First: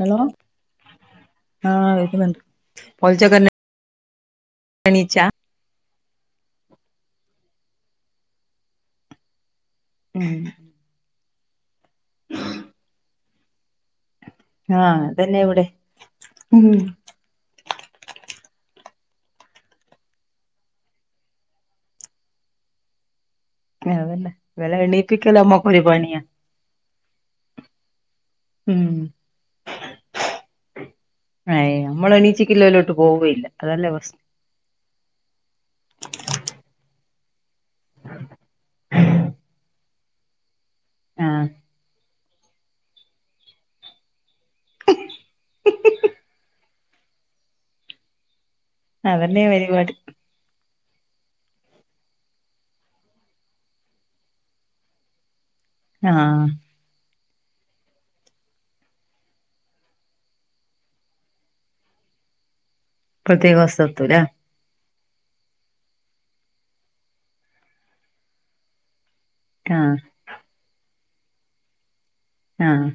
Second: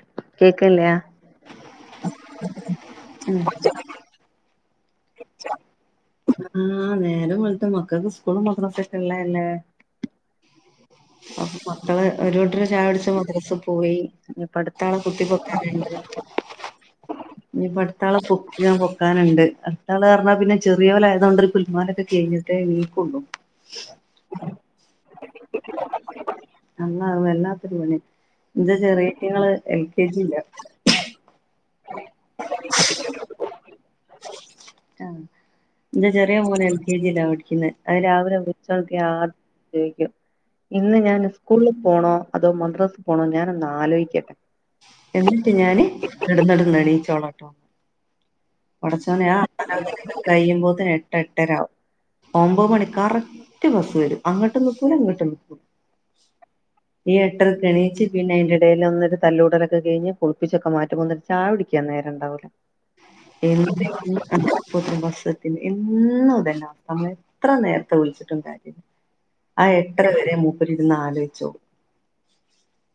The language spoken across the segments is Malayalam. ഹലോ കേക്ക്ൺല്ല്യാ ആഹ് കേൾക്കുന്ന് ഉണ്ട് എന്നീച്ച ആഹ് നേരം വെളുത്ത മക്കൾക്ക് സ്കൂളും മദ്രസ ഒക്കെ ഉള്ളത് അല്ലെ ഉം മക്കള് ഒരു കുട്ടര് ചായ കുടിച്ചിട്ട് മദ്രസക് പോയി ഇപ്പ അടുത്തള ആഹ് കുത്തി അതന്നെ ഇവിടെ പോക്കാനുണ്ട് ഇനിയിപ്പോ അടുത്താള കുത്തി പോക്കാനുണ്ട് അടുത്താള് പറഞ്ഞാ പിന്നെ ചെറിയൊൻ ആയതുകൊണ്ട് ഒരു പുൽമാലൊക്കെ കഴിഞ്ഞു ദേനീ കൊണ്ടു. അതന്നെ വെല എണ്ണി. ഓക്കൊരു പണിയ. അള്ളാ വല്ലാത്തൊരു പണി. ന്റെ ഉം ചെറിയീറ്റങ്ങള് എൽ കെ ജില. ഏയ്, നമ്മളെ നീച്ചക്കില്ലോലോട്ട് പോവുവെ ഇല്ല. അതല്ലേ വസ്. ആഹ്, ന്റെ ചെറിയ മോന് എൽ കെ ജിയില പ ചിന്നെ, അതി രാവിലെ വുൾച് ഒണത്തിയാ ആ [unintelligible] ഇന്ന് ഞാന് ആഹ് സ്കൂളിൽ പോണോ.? അതോ മദ്രാസ് പോണോ ഞാനൊന്ന് ആലോയിക്കട്ടെ. എന്നിട്ട് ഞാന്. കടന്ന് കടന്ന് എണീച്ചോളം ആയിട്ടും പടച്ചോനെ ആ അതന്നെ പരിപാടി [unintelligible] കയുമ്പോത്തിന് എട്ട് എട്ടരാവും. ഒമ്പത് മണി ക്കറക്റ്റ് ബസ്സ് വരും. അങ്ങട്ടും നിക്കൂല. ഇങ്ങട്ടും നിക്കൂല ആഹ്. ഈ എട്ടൻ എണീച്ച് പിന്നയിന്റെ ടേലൊന്നൊരു തല്ലൂടലൊക്കെ കഴിഞ്ഞ് കുളിപ്പിച്ചൊക്കെ മാറ്റി. ട്ട്പോന്ന് ചായുടിക്കാ നേരണ്ടാവൂല. ഇപ്പഴത്തേക്ക് ബസ് എത്തൂലേ [unintelligible] പു [unintelligible] വർശത്തിന് എന്നും ഇതന്ന [unintelligible] എത്ര നേരത്തെ വിളിച്ചിട്ടും കാര്യല്ല. ആ ആഹ് എട്ടരവരെ മൂപ്പര് ഇരുന്ന് ആലോയിച്ചോളു ആഹ്.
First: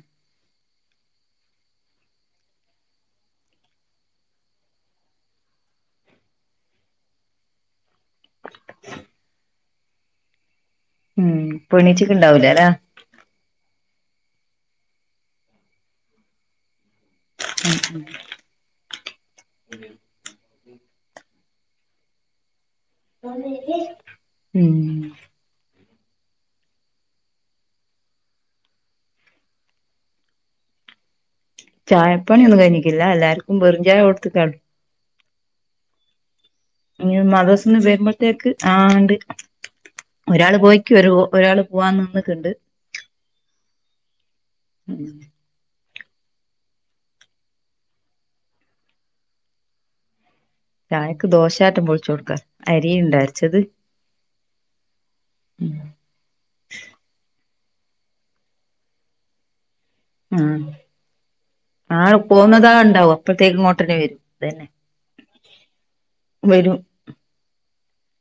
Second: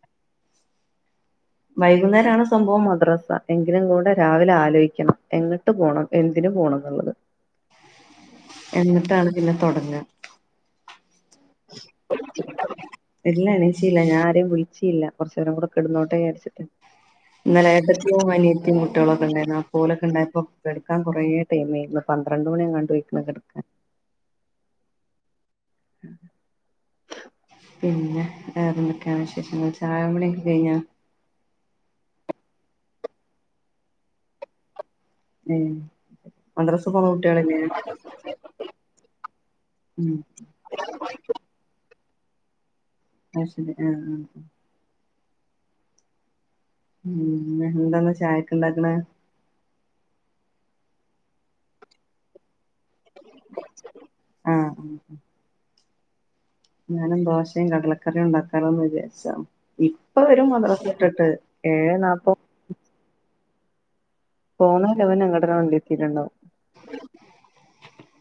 വൈകുന്നേരാണ് സംഭവം മദ്രസ. എങ്കിലും കൂടെ രാവിലെ ആലോയിക്കണം എങ്ങ് ട്ട് പോണം എന്തിനു പോണം ന്നുള്ളത്. എന്നിട്ടാണ് പിന്നെ തൊടങ്ങ. ഉം, പ്പണീച്ചക്ക്ണ്ടാവൂലല്ലേ. ഇല്ല, എണീച്ചീല്ല ഞാ ആരെയും വിളിച്ചീല്ല. കൊറച്ചേരം കൂടെ കിടന്നോട്ടേ ചാര്ച്ചിട്ട്. ന്നലെ ഏട്ടത്തിയും അനിയ. ത്തിം കുട്ടിയളൊക്കെണ്ടായിനു. അപ്പോലൊക്കെണ്ടായപ്പോ കെടക്കാൻ കൊറേ ടൈം ആയി. പന്ത്രണ്ട് മണിയങ്ങാണ്ട് ആയി. [inaudible] ഉം പിന്നെ വേറെന്തക്കാണ് വിശേഷങ്ങൾ, ചായകുടിക്കെ കഴിഞ്ഞാ. ചായപ്പണിയൊന്നും കഴിഞ്ഞിട്ടില്ല. എല്ലാർക്കും വെറും ചായ കൊടുത്തിക്കാണ്. ഉം ഞ് മദർസ്ന്ന് വെരുമ്പഴത്തേക്ക് ആണ്ട് ഉം ഒരാള് പോയി. ക്ക് ഒരു ഒരാള് പോവാനിന്ന്ക്ണ്ട്. അയ് ശരി ആ. [unintelligible] ഉം, ന്ന് എന്തന്ന് ചായക്ണ്ടാക്ണ?. ചായക്ക് ദോശാട് പൊളിച്ചുടുക്കാ, അരി ഉണ്ടോ അരച്ചത്.? ആഹ് ആഹ് [unintelligible] ഞാനും ദോശേം കടലക്കറിം ഉണ്ടാക്കാലോന്ന് വിചാരിച്ചതാ. ഇ ഇപ്പവരും ഉം മദ്റസ്ട്ട്ട്ട്. ഏഴേ നാപ്പ. അതാ ഉണ്ടാവും അപ്പോഴത്തേക്കുംങ്ങോട്ടനെ വരും. അതന്നെ പോന്നേന്റെ മുന്നെ ഇങ്ങട്ടന്നെ മണ്ടിയത്തിട്ടുണ്ടാവും. വരും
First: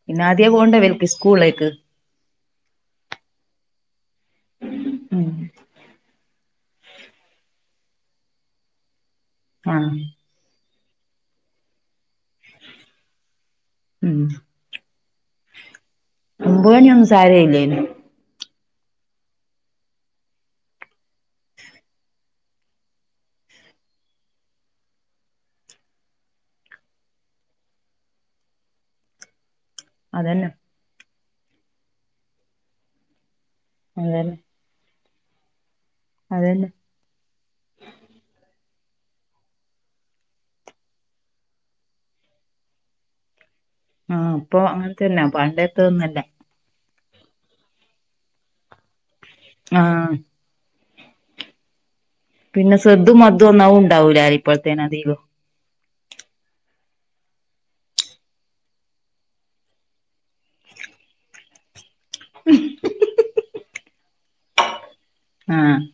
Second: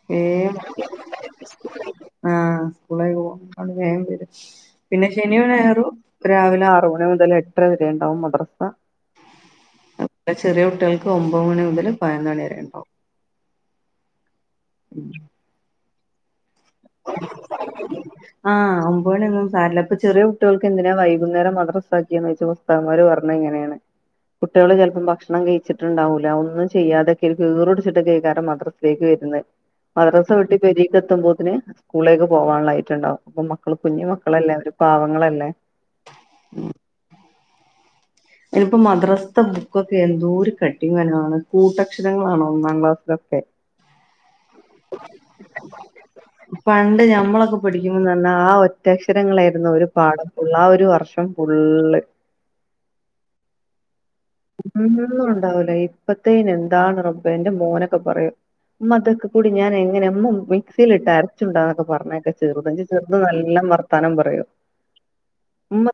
പിന്നെ ആദ്യേ പോണ്ടേ വര്ക്ക് സ്കൂൾലേക്ക്. ആഹ് സ്കൂളേക്പോക, വേം വരും., പിന്നെ ഉം ശനിയും ഞായറും രാവിലെ ആറ് മണി മുതല് എട്ടര വരെണ്ടാവും മദ്രസ. ആഹ്. ന്റെ ചെറിയ കുട്ടിയേൾക്ക് ഒമ്പത് മണി മുതല് പതിനൊന്ന് മണി വരെണ്ടാവും. ഉം [unintelligible] ഒമ്പണിയൊന്നും സാരയില്ലേനു ആഹ്, ഒമ്പേണി ഒന്നും സാരല്ല. ഇപ്പൊ ചെറിയ കുട്ടിയൾക്ക് എന്തിനാ വൈകുന്നേരം മദ്റസ്സാക്കിയാ നോയ്ച്ചപ്പ. സ്താമാര് പറഞ്ഞത് ഇങ്ങനെണ്. കുട്ടിയള് ചെലപ്പം ഭക്ഷണം കഴിച്ചിട്ടുണ്ടാവൂല ഒന്നും ചെയ്യാതൊക്കെര്‌ക്ക് ഈറടിച്ട്ടെക്കൈകാരം മദ്റ. ലേക്ക് വരുന്നേ. മദ്രസ അതന്നെ വിട്ട് പെരീക്ക് എത്തുമ്പോത്തിന് സ്കൂളേക്ക് പോകാനുള്ളായിട്ടുണ്ടാവും, അപ്പൊ മക്കള് കുഞ്ഞു അതന്നെ മക്കളല്ലേ അവരും പാവങ്ങളല്ലേ അതന്നെ ഇതിപ്പോ മദ്രസ്ത്തെ ബുക്കൊക്കെ എന്തോരു കട്ടിം കനോം ആണ്, കൂട്ടക്ഷരങ്ങളാണ് ഒന്നാം ക്ലാസ്സിലൊക്കെ ആഹ് ഇപ്പൊ അങ്ങനതന്നെ, പണ്ടത്തൊന്നല്ല പണ്ട് ഞമ്മളൊക്കെ പഠിക്കുമ്പോൾ നല്ല ആ ഒറ്റക്ഷരങ്ങളായിരുന്നു ഒരു ആഹ് പാഠം ഫുൾ ആ ഒരു വർഷം ഫുള്ള് പിന്നെ സെദ്ധും മന്ദൊന്നവു ഇണ്ടാവൂലാരിം ഒന്നും ഉണ്ടാവൂല ഇപ്പത്തേന എന്താണ് റബ്ബേ എന്റെ മോനൊക്കെ പറയും. ഉമ്മ അതൊക്കെ കൂടി ഞാൻ എങ്ങനെ ഉമ്മ മിക്സിൽ ഇട്ട് അര ച്ചുണ്ട [unintelligible] ക്കെ പറഞ്ഞേക്ക ചെറുത്. ന്റെ ചെറുത് നല്ലോം വർത്താനം പറയും. ആഹ് ഉമ്മ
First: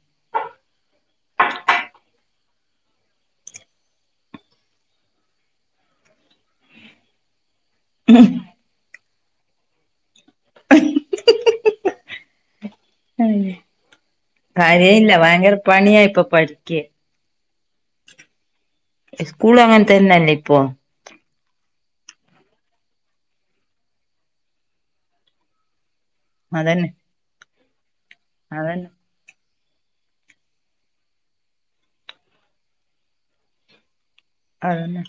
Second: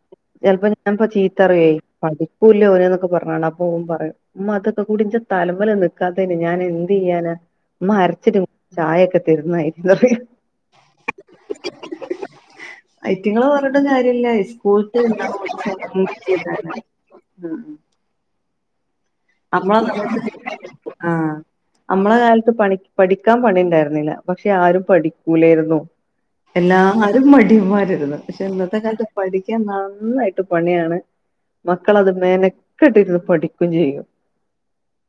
ചിലപ്പോ ഞാനിപ്പോ ചീത്ത റിയേ, പഠിക്കൂല്ല ഓല്ന്നൊക്കെ പറഞ്ഞ ആണ് അപ്പോ ഓ പറയാ ഉമ്മാ തൊക്കെകൂടി ൻ്റെ തലമ്മല് നിക്കാത്തേന് ഞാനെന്തയ്യാനാ. ഇമ്മ അരച്ചിട്ട് ചായൊക്കെ തരുന്നായിരിക്കുന്നറിയാ ഐറ്റിങ്ങള് പറഞ്ഞിട്ട് കാര്യമില്ല. [inaudible] കാര്യയില്ല ഭയങ്കര പണിയാ ഇപ്പൊ പഠിക്ക് [inaudible] സ്കൂളും അങ്ങൻ തന്നെയല്ലേ ഇപ്പൊ ആഹ് നമ്മളെ കാലത്ത് പണി പഠിക്കാൻ പണി ഉണ്ടായിരുന്നില്ല പക്ഷെ ആരും പഠിക്കൂലായിരുന്നു. അതന്നെ എല്ലാവരും മടിയമായിരുന്നു പക്ഷെ ഇന്നത്തെ അതന്നെ കാലത്ത് പഠിക്കാൻ നന്നായിട്ട് പണിയാണ്, മക്കളത് മേനക്കെട്ടിരുന്ന് പഠിക്കുകയും ചെയ്യും. അതന്നെ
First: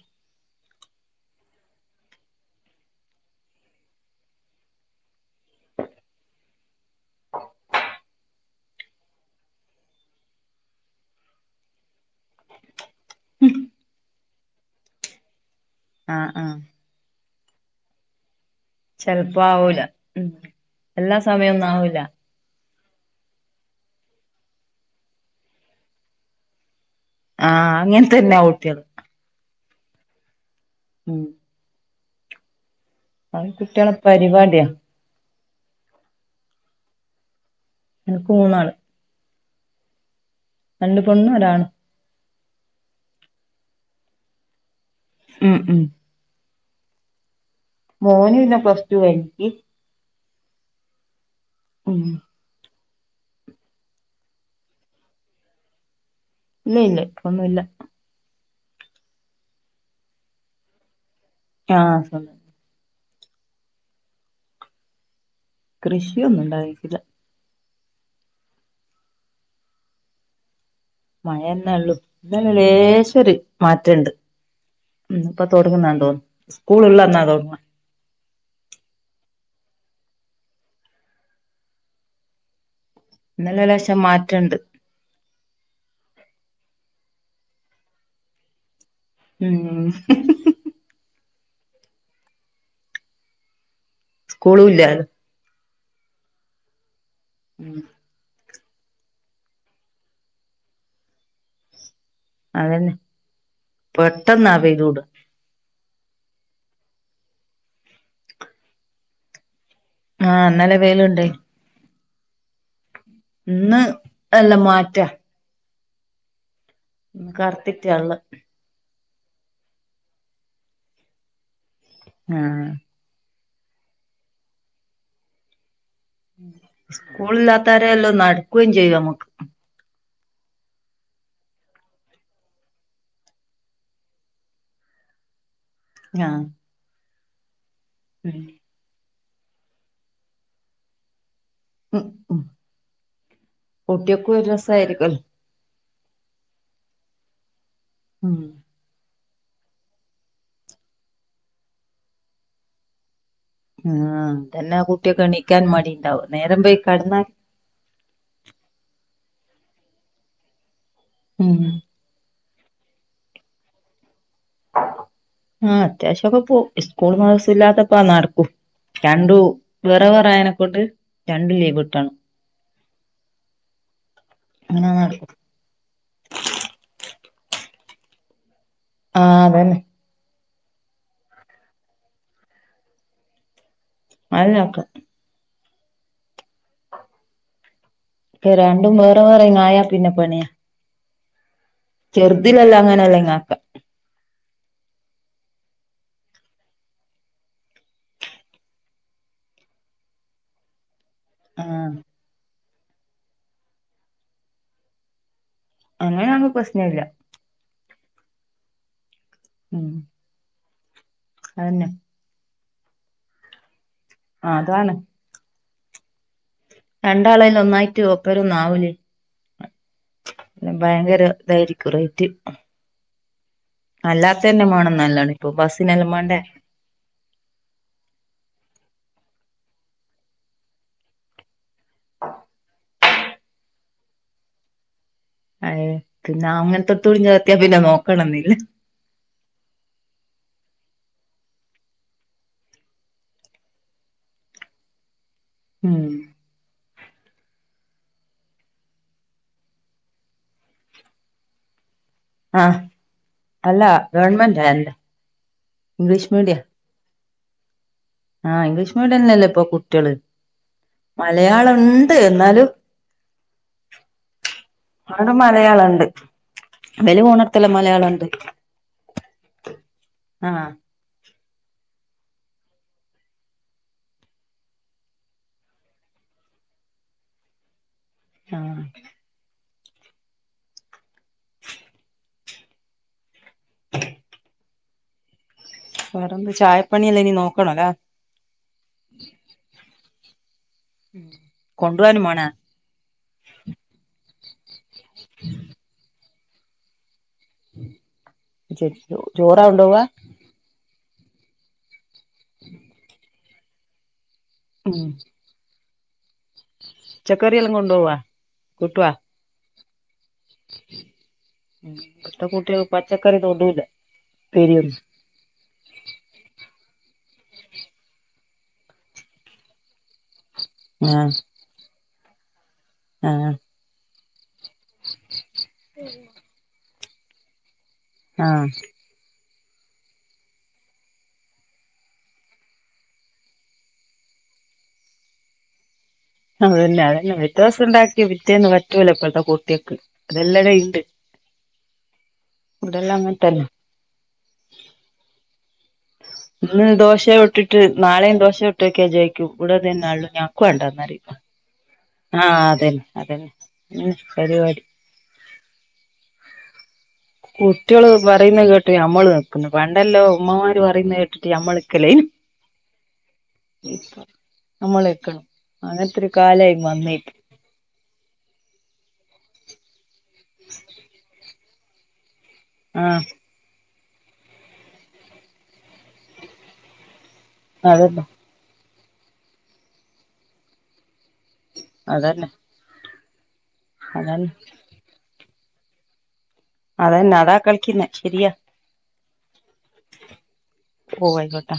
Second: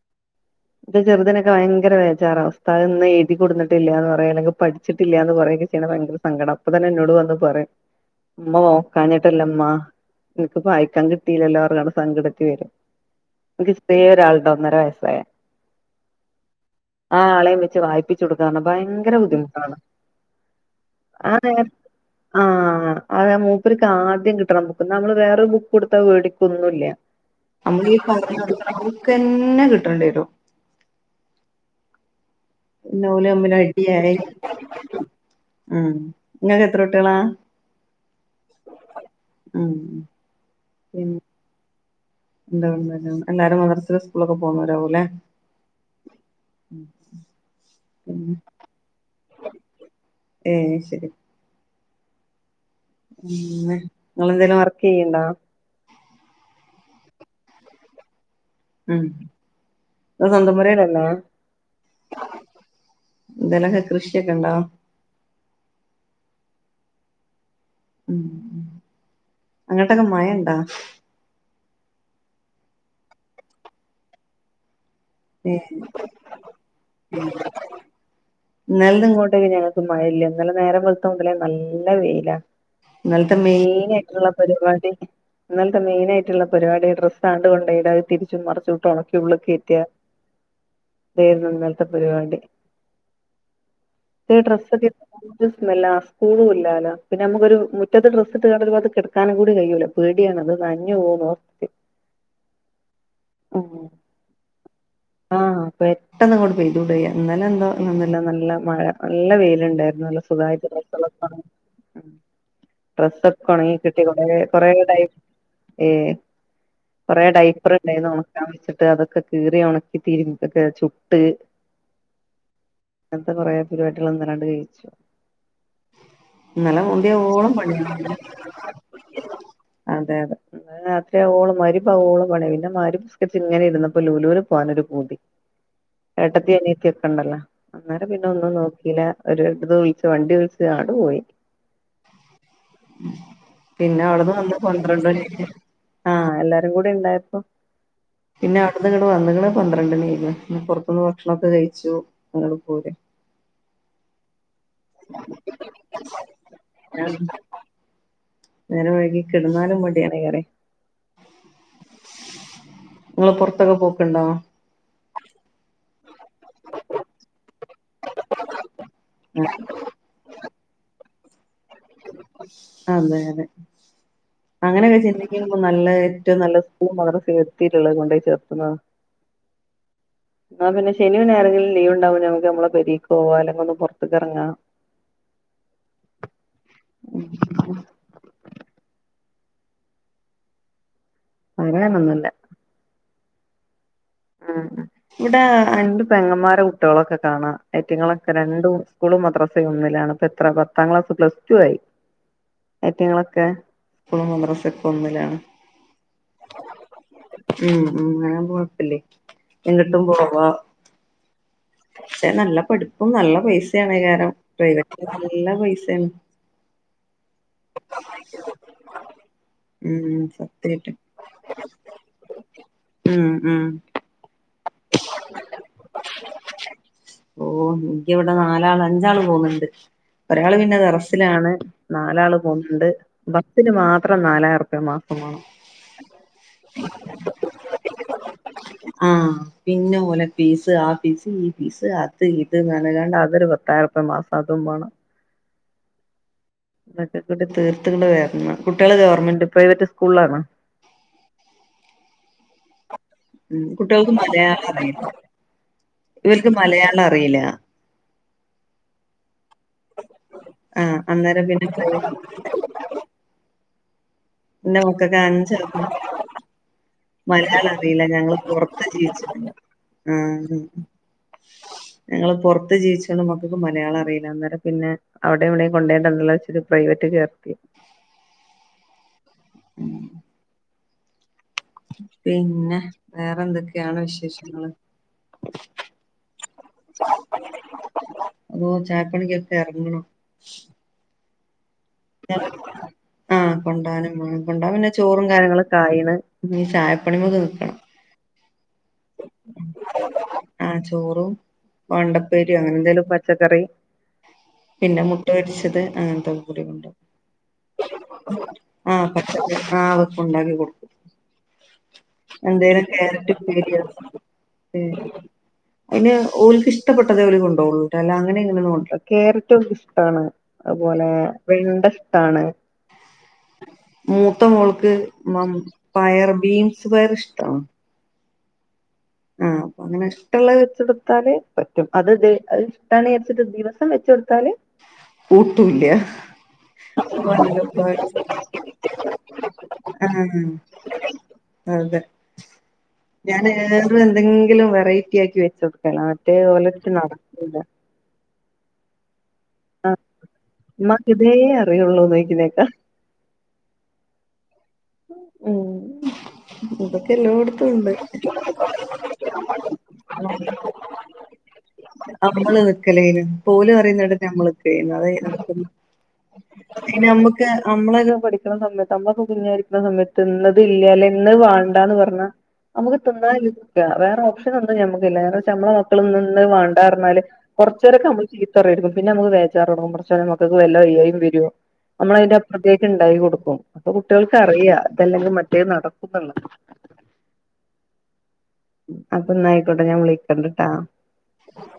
എൻ്റെ ചെറുതിനൊക്കെ ഭയങ്കര വേചാറാ, ഉസ്താദ് ഇന്ന് എഴുതി കൊണ്ടുന്നിട്ടിലാന്ന് പറയാനൊക്കെ, പഠിച്ചിട്ടില്ല എന്ന് പറയാനൊക്കെയാണ് ഭയങ്കര സങ്കടം അപ്പ തന്നെ എന്നോട് വന്ന് പറയും ഉമ്മ നോക്കാഞ്ഞിട്ടല്ലുമ്മ എനിക്ക് വായിക്കാൻ കിട്ടീലല്ലോന്ന് പറഞ്ഞങ്ങട് സങ്കടത്തിൽ വരും. വേറെ ഒരാളുണ്ട് ഒന്നര വയസ്സായ ആഹ് ആഹ് ആ ആളെയും വെച്ച് വായിപ്പിച് ച്ചൊട്ക്കർഞ ഭയങ്കര ചെലപ്പോ ബുദ്ധിമുട്ടാണ് ആവൂല ഉം എല്ലാ സമയൊന്നും ആർക്കങ്ങനെ ആവൂല ആഹ് അതേ മൂപ്പർക്ക് ആദ്യം കിട്ടണം ബുക്ക് നമ്മൾ വേറൊരു ബുക്ക് കൊടുത്താ വേടിക്കൊന്നുമില്ല. ആഹ് നമ്മൾ ഈ അങ്ങനെ പറഞ്ഞു തന്നെയാ കൊടുക്കണ കുട്ടികള് ബുക്കെന്ന കിട്ടേണ്ടി വരും. ഉം ന്നെ ഓല് അത് തമ്മിൽ കുട്ടികളെ അടിയായി പരിപാടിയാ ഉം നിങ്ങൾക്ക് എത്ര കുട്ടികളാ എനിക്ക് മൂന്നാള് ആഹ് ഉം രണ്ട് പെണ്ണും ഒരാണും എന്ത ഉണ്ട് എല്ലാ എല്ലാവരും മദ്രസലും സ്കൂളിലൊക്കെ പോകുന്നവരാവൂല്ലേ. ഉം ഉം [inaudible] മോൻ പിന്നെ പ്ലസ്ടു കഴിഞ്ഞിട്ട് ഏഹ് ശരി ഉം ഉം നിങ്ങൾ എന്തേലും വർക്ക് ചെയ്യുന്നുണ്ടോ ഇല്ല ഇല്ല ഒന്നുമില്ല ഉം സ്വന്തം പൊരീലന്നേ ആ രസണ്ട് എന്തങ്കിലൊക്കെ കൃഷിയൊക്കെ ഉണ്ടോ കൃഷിയൊന്നും ഉണ്ടായിരിക്കില്ല ഉം ഉം അങ്ങോട്ടൊക്കെ മഴയുണ്ടോ മഴ തന്നെ ഉള്ളൂ ഇന്നലേ ലേശം ഒരു മാറ്റമുണ്ട് ഇന്നിപ്പോ ഏ തൊടങ്ങുന്നണ്ടോ സ്കൂൾ ഉള്ളന്നാ തൊടങ്ങാ ഇന്നലെന്ന് ഇങ്ങോട്ടേക്ക് ഞങ്ങക്ക് മഴയില്ല, ഇന്നലെ നേരം വെളുത്ത മുതലേ നല്ല വെയിലാ ഇന്നലത്തെ ഇന്നലെ മെയിൻ ലേശം ആയിട്ടുള്ള മാറ്റണ്ട് പരിപാടി ഇന്നലത്തെ മെയിനായിട്ടുള്ള പരിപാടി ഡ്രസ് ആണ്ട് കൊണ്ടയിടാ അത് തിരിച്ചും മറച്ചും ഇട്ട് ഉണക്കി ഉള്ളിൽ ഉം കയറ്റാ ഇതായിരന്ന് ഇന്നലെത്തെ പരിപാടി. ഈ സ്കൂളും ഡ്രെസ്സൊക്കെ ഇല്ലാലോ സ്‌മെല്ലാ സ്കൂളും ഇല്ലാല്ല പിന്നെ നമുക്കൊരു ഉം മുറ്റത്ത് ഡ്രെസ് ഇത് ഇട്ടിട്ട് ഒരു ഭാഗത്ത്‌ കെടക്കാനും കൂടി കഴിയൂല്ല പേടിയാണ് ഇത് നനഞ്ഞുപോകോന്ന് അതന്നെ പെട്ടെന്നാ പെയ്തുടാ ആഹ് പെട്ടെന്ന് അങ്ങോട്ട് പെയ്തൂട ഇന്നലെ എന്തോ ഇന്ന് നല്ല മഴ നല്ല വെയിലുണ്ടായി നല്ല ആഹ് സുഖായിട്ട് ഇന്നലെ വെയിലുണ്ടേ [unintelligible] ഡ്രസ് ഒക്ക ഉണങ്ങി ഇന്ന് കിട്ടി കൊറ നല്ല കൊറ ഇണ്ടാർന്ന മാറ്റാ ഏ കുറെേ ഇന്ന് ഡൈപ്പർ കറുത്തിട്ടാ ഉണ്ടായിന്ന് ഉള്ളെ ഉണക്കാൻ വെച്ചിട്ട് അതൊക്കെ കീറി ഉണക്കി തീയിലിട്ട് ചുട്ട് ആഹ് അങ്ങനത്തെ കുറെ പരിപാടികൾ അങ്ങനെ അങ്ങോട്ട് കഴിയിച്ചു ഇന്നലെ മോന്തി ആവോളം പണി ആയിരുന്ന് സ്കൂളില്ലാത്തവരെല്ലാം നടക്കുകയും ചെയ്യും നമുക്ക് അതെ അതെ രാത്രിയാവോളം മഹരിബ് ആവോളം പണിയേക്കാരം മഹരിബ് നിസ്കരിച്ചു കഴിഞ്ഞപ്പോ ലൂലൂല് പോകാനൊരു പൂതി ആഹ് ഏട്ടത്തി അനിയത്തി ഒക്കെ ഉണ്ടല്ലോ അന്നേരം പിന്നെ ഒന്നും നോക്കില്ല വണ്ടി വിളിച്ച അങ്ങാട് പോയി ഉം ഉം പിന്നെ അവിടെന്ന് കുട്ടികൾക്കും ഒരു വന്നത് പന്ത്രണ്ട് മണി രസായിരിക്കുവല്ലോ ആയിക്കുന്ന് ആഹ് എല്ലാരും കൂടി ഉണ്ടായപ്പോ ഉം പിന്നെ അവിടുന്ന് ഇങ്ങടെ വന്നപ്പോ പന്ത്രണ്ട് മണി ആയിക്കണ്ണ് പുറത്തു വന്ന് ഭക്ഷണക്കെ കഴിച്ചു അങ്ങട് പൊന്നു ആഹ് തന്നെ ആഹ് കുട്ടിയൊക്കെ എണിക്കാൻ മടി ഉണ്ടാവും നേരം വൈകി കെടന്നാ നേരം വൈകി കിടന്നാലും മടിയാണെന്ന് പറയാ ഉം നിങ്ങള് പൊറത്തൊക്കെ പോക്ക്ണ്ടോ ആഹ് അത്യാവശ്യമൊക്കെ പോകും സ്കൂൾ മദ്രസ ഇല്ലാത്തിസമൊക്കെ ഇപ്പ നടക്കും രണ്ടു വേറെ വേറയനെക്കോട്ട് രണ്ടു ലീവട്ട് അതെ അതെ അങ്ങനെ അങ്ങനെയൊക്കെ നടക്കും ചിന്തിക്ക നല്ല ഏറ്റവും നല്ല സ്കുളിലും മദ്രസിലും കൊണ്ടയി ചേർക്കുന്നത് ആഹ് അതന്നെ ആഹ് പിന്നെ ശനിയും ഞായറും എൻകിലും ലീവ് ഉണ്ടാകുല്ലോ നമ്മക്ക് നമ്മള്ടെ പെരിയ്ക് പോകാൻ [unintelligible] [inaudible] രണ്ടും വേറെ വേറെങ്ങായാ പിന്നെ പണിയാ പറയാനൊന്നുമല്ല ഇതിലല്ലാം അങ്ങനെയല്ലെങ്ങാക്ക ആഹ് ആഹ് ഇവിടെ രണ്ട് പെങ്ങന്മാര കുട്ടികളൊക്കെ കാണാം അയിന്റങ്ങളൊക്കെ രണ്ടും സ്കൂളും മദ്രാസയും ഒന്നിലാണ് എത്ര പത്താം ക്ലാസ്സ്‌ പ്ലസ് ടു ആഹ് ഐറ്റിങ്ങളൊക്കെ സ്കൂളും മദ്രസ ഒക്കെ ഒന്നിലാണ് അങ്ങനെ ആണെകിൽ പ്രശ്നം ഇല്ലാ ഉം ഉം അങ്ങനാവുമ്പോൾ കൊഴപ്പില്ലേ ഉം എങ്ങോട്ടും പോവാ അതന്നെ പക്ഷെ നല്ല പഠിപ്പും നല്ല പൈസാനേക്കാരം ആഹ് അതാണ് പ്രൈവറ്റ് നല്ല പൈസയാണ് രണ്ടാലെയായിട് ഒന്നായിട്ട് ഒപ്പരം ഒന്നാവൂലെ ഉം പിന്നെ സത്യായിട്ടും ഭയങ്കര ഇതായിരിക്കും റേറ്റ് ഉം ഉം അല്ലാത്ത തന്നെ വേണം നല്ലതാണ് ഇപ്പൊ ബസ്സിനെല്ലാം വേണ്ടേ ഓ എനിക്കിവിടെ നാലാള് അഞ്ചാള് പോന്നുണ്ട് ഒരാൾ പിന്നെ മദറസിലാണ് നാലാള് പോന്നുണ്ട് ബസിന് മാത്രം നാലായിരം വേണം അയെ പിന്നെ അങ്ങനത്തെ ഒത്തടി ചത്തിയാ പിന്നെ നോക്കണന്നില്ല. ആഹ് പിന്നെ ഓലെ പീസ് ആഹ് ഫീസ് ഈ ഫീസ് അത് ഇത് നനകാണ്ട് അതൊരു പത്തായിരം രൂപ മാസം അതും വേണം ഉം [unintelligible] [unintelligible] കുട്ടികൾ ഗവൺമെന്റ് പ്രൈവറ്റ് സ്കൂളാണ്. ആഹ് ഉം അല്ല കുട്ടികൾക്ക് ഗവൺമെന്റ് മലയാളം അല്ല അറിയില്ല ഇംഗ്ലീഷ് ഇവർക്ക് മീഡിയം. മലയാളം അറിയില്ല. ആഹ് ഇംഗ്ലീഷ് മീഡിയം തന്നെയല്ലോ ഇപ്പോ കുട് ട്ട്യള്. ആഹ് അന്നേരം പിന്നെ മലയാളണ്ട് ന്നാലും ഇന്റെ മകക്ക് ആനാണ് ചെർപ്പം ഉണ്ട് ഇവല് മലയാളം പോണടത്തെല്ലാം അറിയില്ല. ഉണ്ട് ഞങ്ങള് പൊറത്താ ജീവിച്ചതൊക്കെ. ഉം ഉം. ആഹ് ഞങ്ങള് പൊറത്ത് ജീവിച്ചതും മക്കക്ക് മലയാളം അറിയില്ല. അന്നേരം പിന്നെ അവിടെയും ഇവിടെയും കൊണ്ടോണ്ടല്ലോച്ചിട്ട്‌ പ്രൈവറ്റി ചേർത്തി. ആഹ്. ഉം പിന്നെ, വേറെന്തൊക്കെയാണ് വിശേഷങ്ങള്? വേറെന്ത്? ചായപ്പണിയല്ലൊ ഇനി നോക്കണല്ലേ? അതോ ചായപ്പണിക്കൊക്കെ എറങ്ങീനൊ? ഉം. കൊണ്ട് പോവാനും മേണാ? ആഹ് കൊണ്ടാവാനും മേണം. കൊണ്ടാവാൻ പിന്നെ ചോറും കാര്യങ്ങളൊക്കെ ആയിണ്. ഇനി ചായപ്പണിയാക്കെ നോക്കിയാ ചോറാ കൊണ്ടോവാ? ആഹ് ചോറും, വെണ്ടപ്പേരിയോ അങ്ങനെ എന്തേലും പച്ചക്കറി പിന്നെ ഉം മുട്ട പൊരിച്ചത് അങ്ങനത്തൊക്കെ കൂടി കൊണ്ടോവും. പച്ചക്കറിയെല്ലാം കൊണ്ടോവാ ആഹ് കൂട്ടുവാ പ ആഹ് അതൊക്കെ ഉണ്ടാക്കി കൊടുക്കും. ഇവിടുത്തെ കുട്ടികൾ എന്തേലും കാരറ്റ് പച്ചക്കറി ഉപ്പേരിയോ തൊടൂല ഏഹ്? പെരിയൊന്നും അയിന് ഓല്ക്ക് ഇഷ്ടപ്പെട്ടതെ ഓല് കൊണ്ട്പോവുള്ളൂട്ടോ. അല്ല അങ്ങനെ ഇങ്ങനെയൊന്നും കൊണ്ടോവൂല. കാരറ്റ് ഒക്കെ ഇഷ്ടാണ്. അത്പോലെ ആഹ് വെണ്ട ഇഷ്ടാണ്. ആഹ് മൂത്ത മോൾക്ക് മം, പയർ ബീൻസ് പയർ ഇഷ്ടാണ്. ആഹ് ഉം. അങ്ങനെ ഇഷ്ടള്ളത് വെച്ച് കൊടുത്താല് പറ്റും. അതിത് അത് ഇഷ്ടാണ് വിചാരിച്ചിട്ട് ദിവസം വെച്ച് കൊടുത്താല് കൂട്ടൂല്ല. അതന്നെ അതന്നെ പിറ്റേദിവസം ഉണ്ടാക്കിയ പിറ്റേന്ന് പറ്റൂല ഇപ്പഴത്തെ കുട്ടിയക്ക് അതെല്ലടെണ്ട് അയ് ഈടെയെല്ലം അങ്ങൻതന്നെ. എന്തെങ്കിലും വെറൈറ്റി ആക്കി വെക്കും. ഇന്ന് ദോശ ചുട്ടിട്ട് നാളെയും ദോശ ചുട്ട് വയ്ക്കാൻ ചോയ് കൂട ആഹ് [unintelligible] ഞാക്കു ഇമ്മാക്ക് ഇതേ വേണ്ടാന്നറയും അറിയൊള്ളൂന്ന് ആഹ് ചോയിക്കുന്നേക്കാ അതന്നെ അതന്നെ ഉം പരിപാടി ഉം ഇതൊക്കെ എല്ലോടത്തുണ്ട്. കുട്ടികള് പറയുന്ന കേട്ട് നമ്മള് റ്റ് അമ്മൾക്ക് നമ്മള് നിക്കലേനും. ഓല് പറയ്ന്ന ഇപ്പൊ കേട്ടിട്ട് നമ്മള് നിക്കായ്യ്ന്ന്. നമ്മൾ അതാ ഈ നിക്കണം നടക്ക്ന്ന്. അങ്ങനത്തൊരു കാലായി വന്നേ നമ്മക്ക് അമ്മളെ ഇതു കൊട് സമയത്ത് നമ്മൊക്കെ കുഞ്ഞായിരിക്കണ സമയത്ത് ഇന്നത് ഇല്ല അല്ല ഇന്നത് വേണ്ടാന്ന് പറഞ്ഞാ നമ്മള് ആഹ് തിന്നാതിരിക്കാ. വേറെ ഓപ്ഷനൊന്നും ഞമ്മക്കില്ല. കാരണംച്ചാ നമ്മളെ മക്കളിന്ന് വേണ്ടാന്ന് പറഞ്ഞാല് കൊറച്ച് നേരൊക്കെ അതന്നെ നമ്മള് ചീത്തറയേരിക്കും. പിന്നെ നമ്മക്ക് ബേജാറ് തൊടങ്ങും, പടച്ചോനെ മക്കൾക്ക് വല്ല വയ്യായ്കയും വരുവോ നമ്മളയിന്റെ അതന്നെ അപ്പറത്തേക്ക് ഇണ്ടാക്കി കൊടുക്കും. അപ്പോ അതന്നെ കുട്ട്യേൾക്കറിയാം ഇതല്ലങ്കിൽ മറ്റേ നടക്കുന്നുള്ളത്. അതന്നെ അതാ കളിക്കുന്നെ ശരിയാ. അപ്പൊന്നായിക്കോട്ടെ ഞാൻ വിളിക്കണ്ടിട്ടാ ഓ ആയിക്കോട്ടെ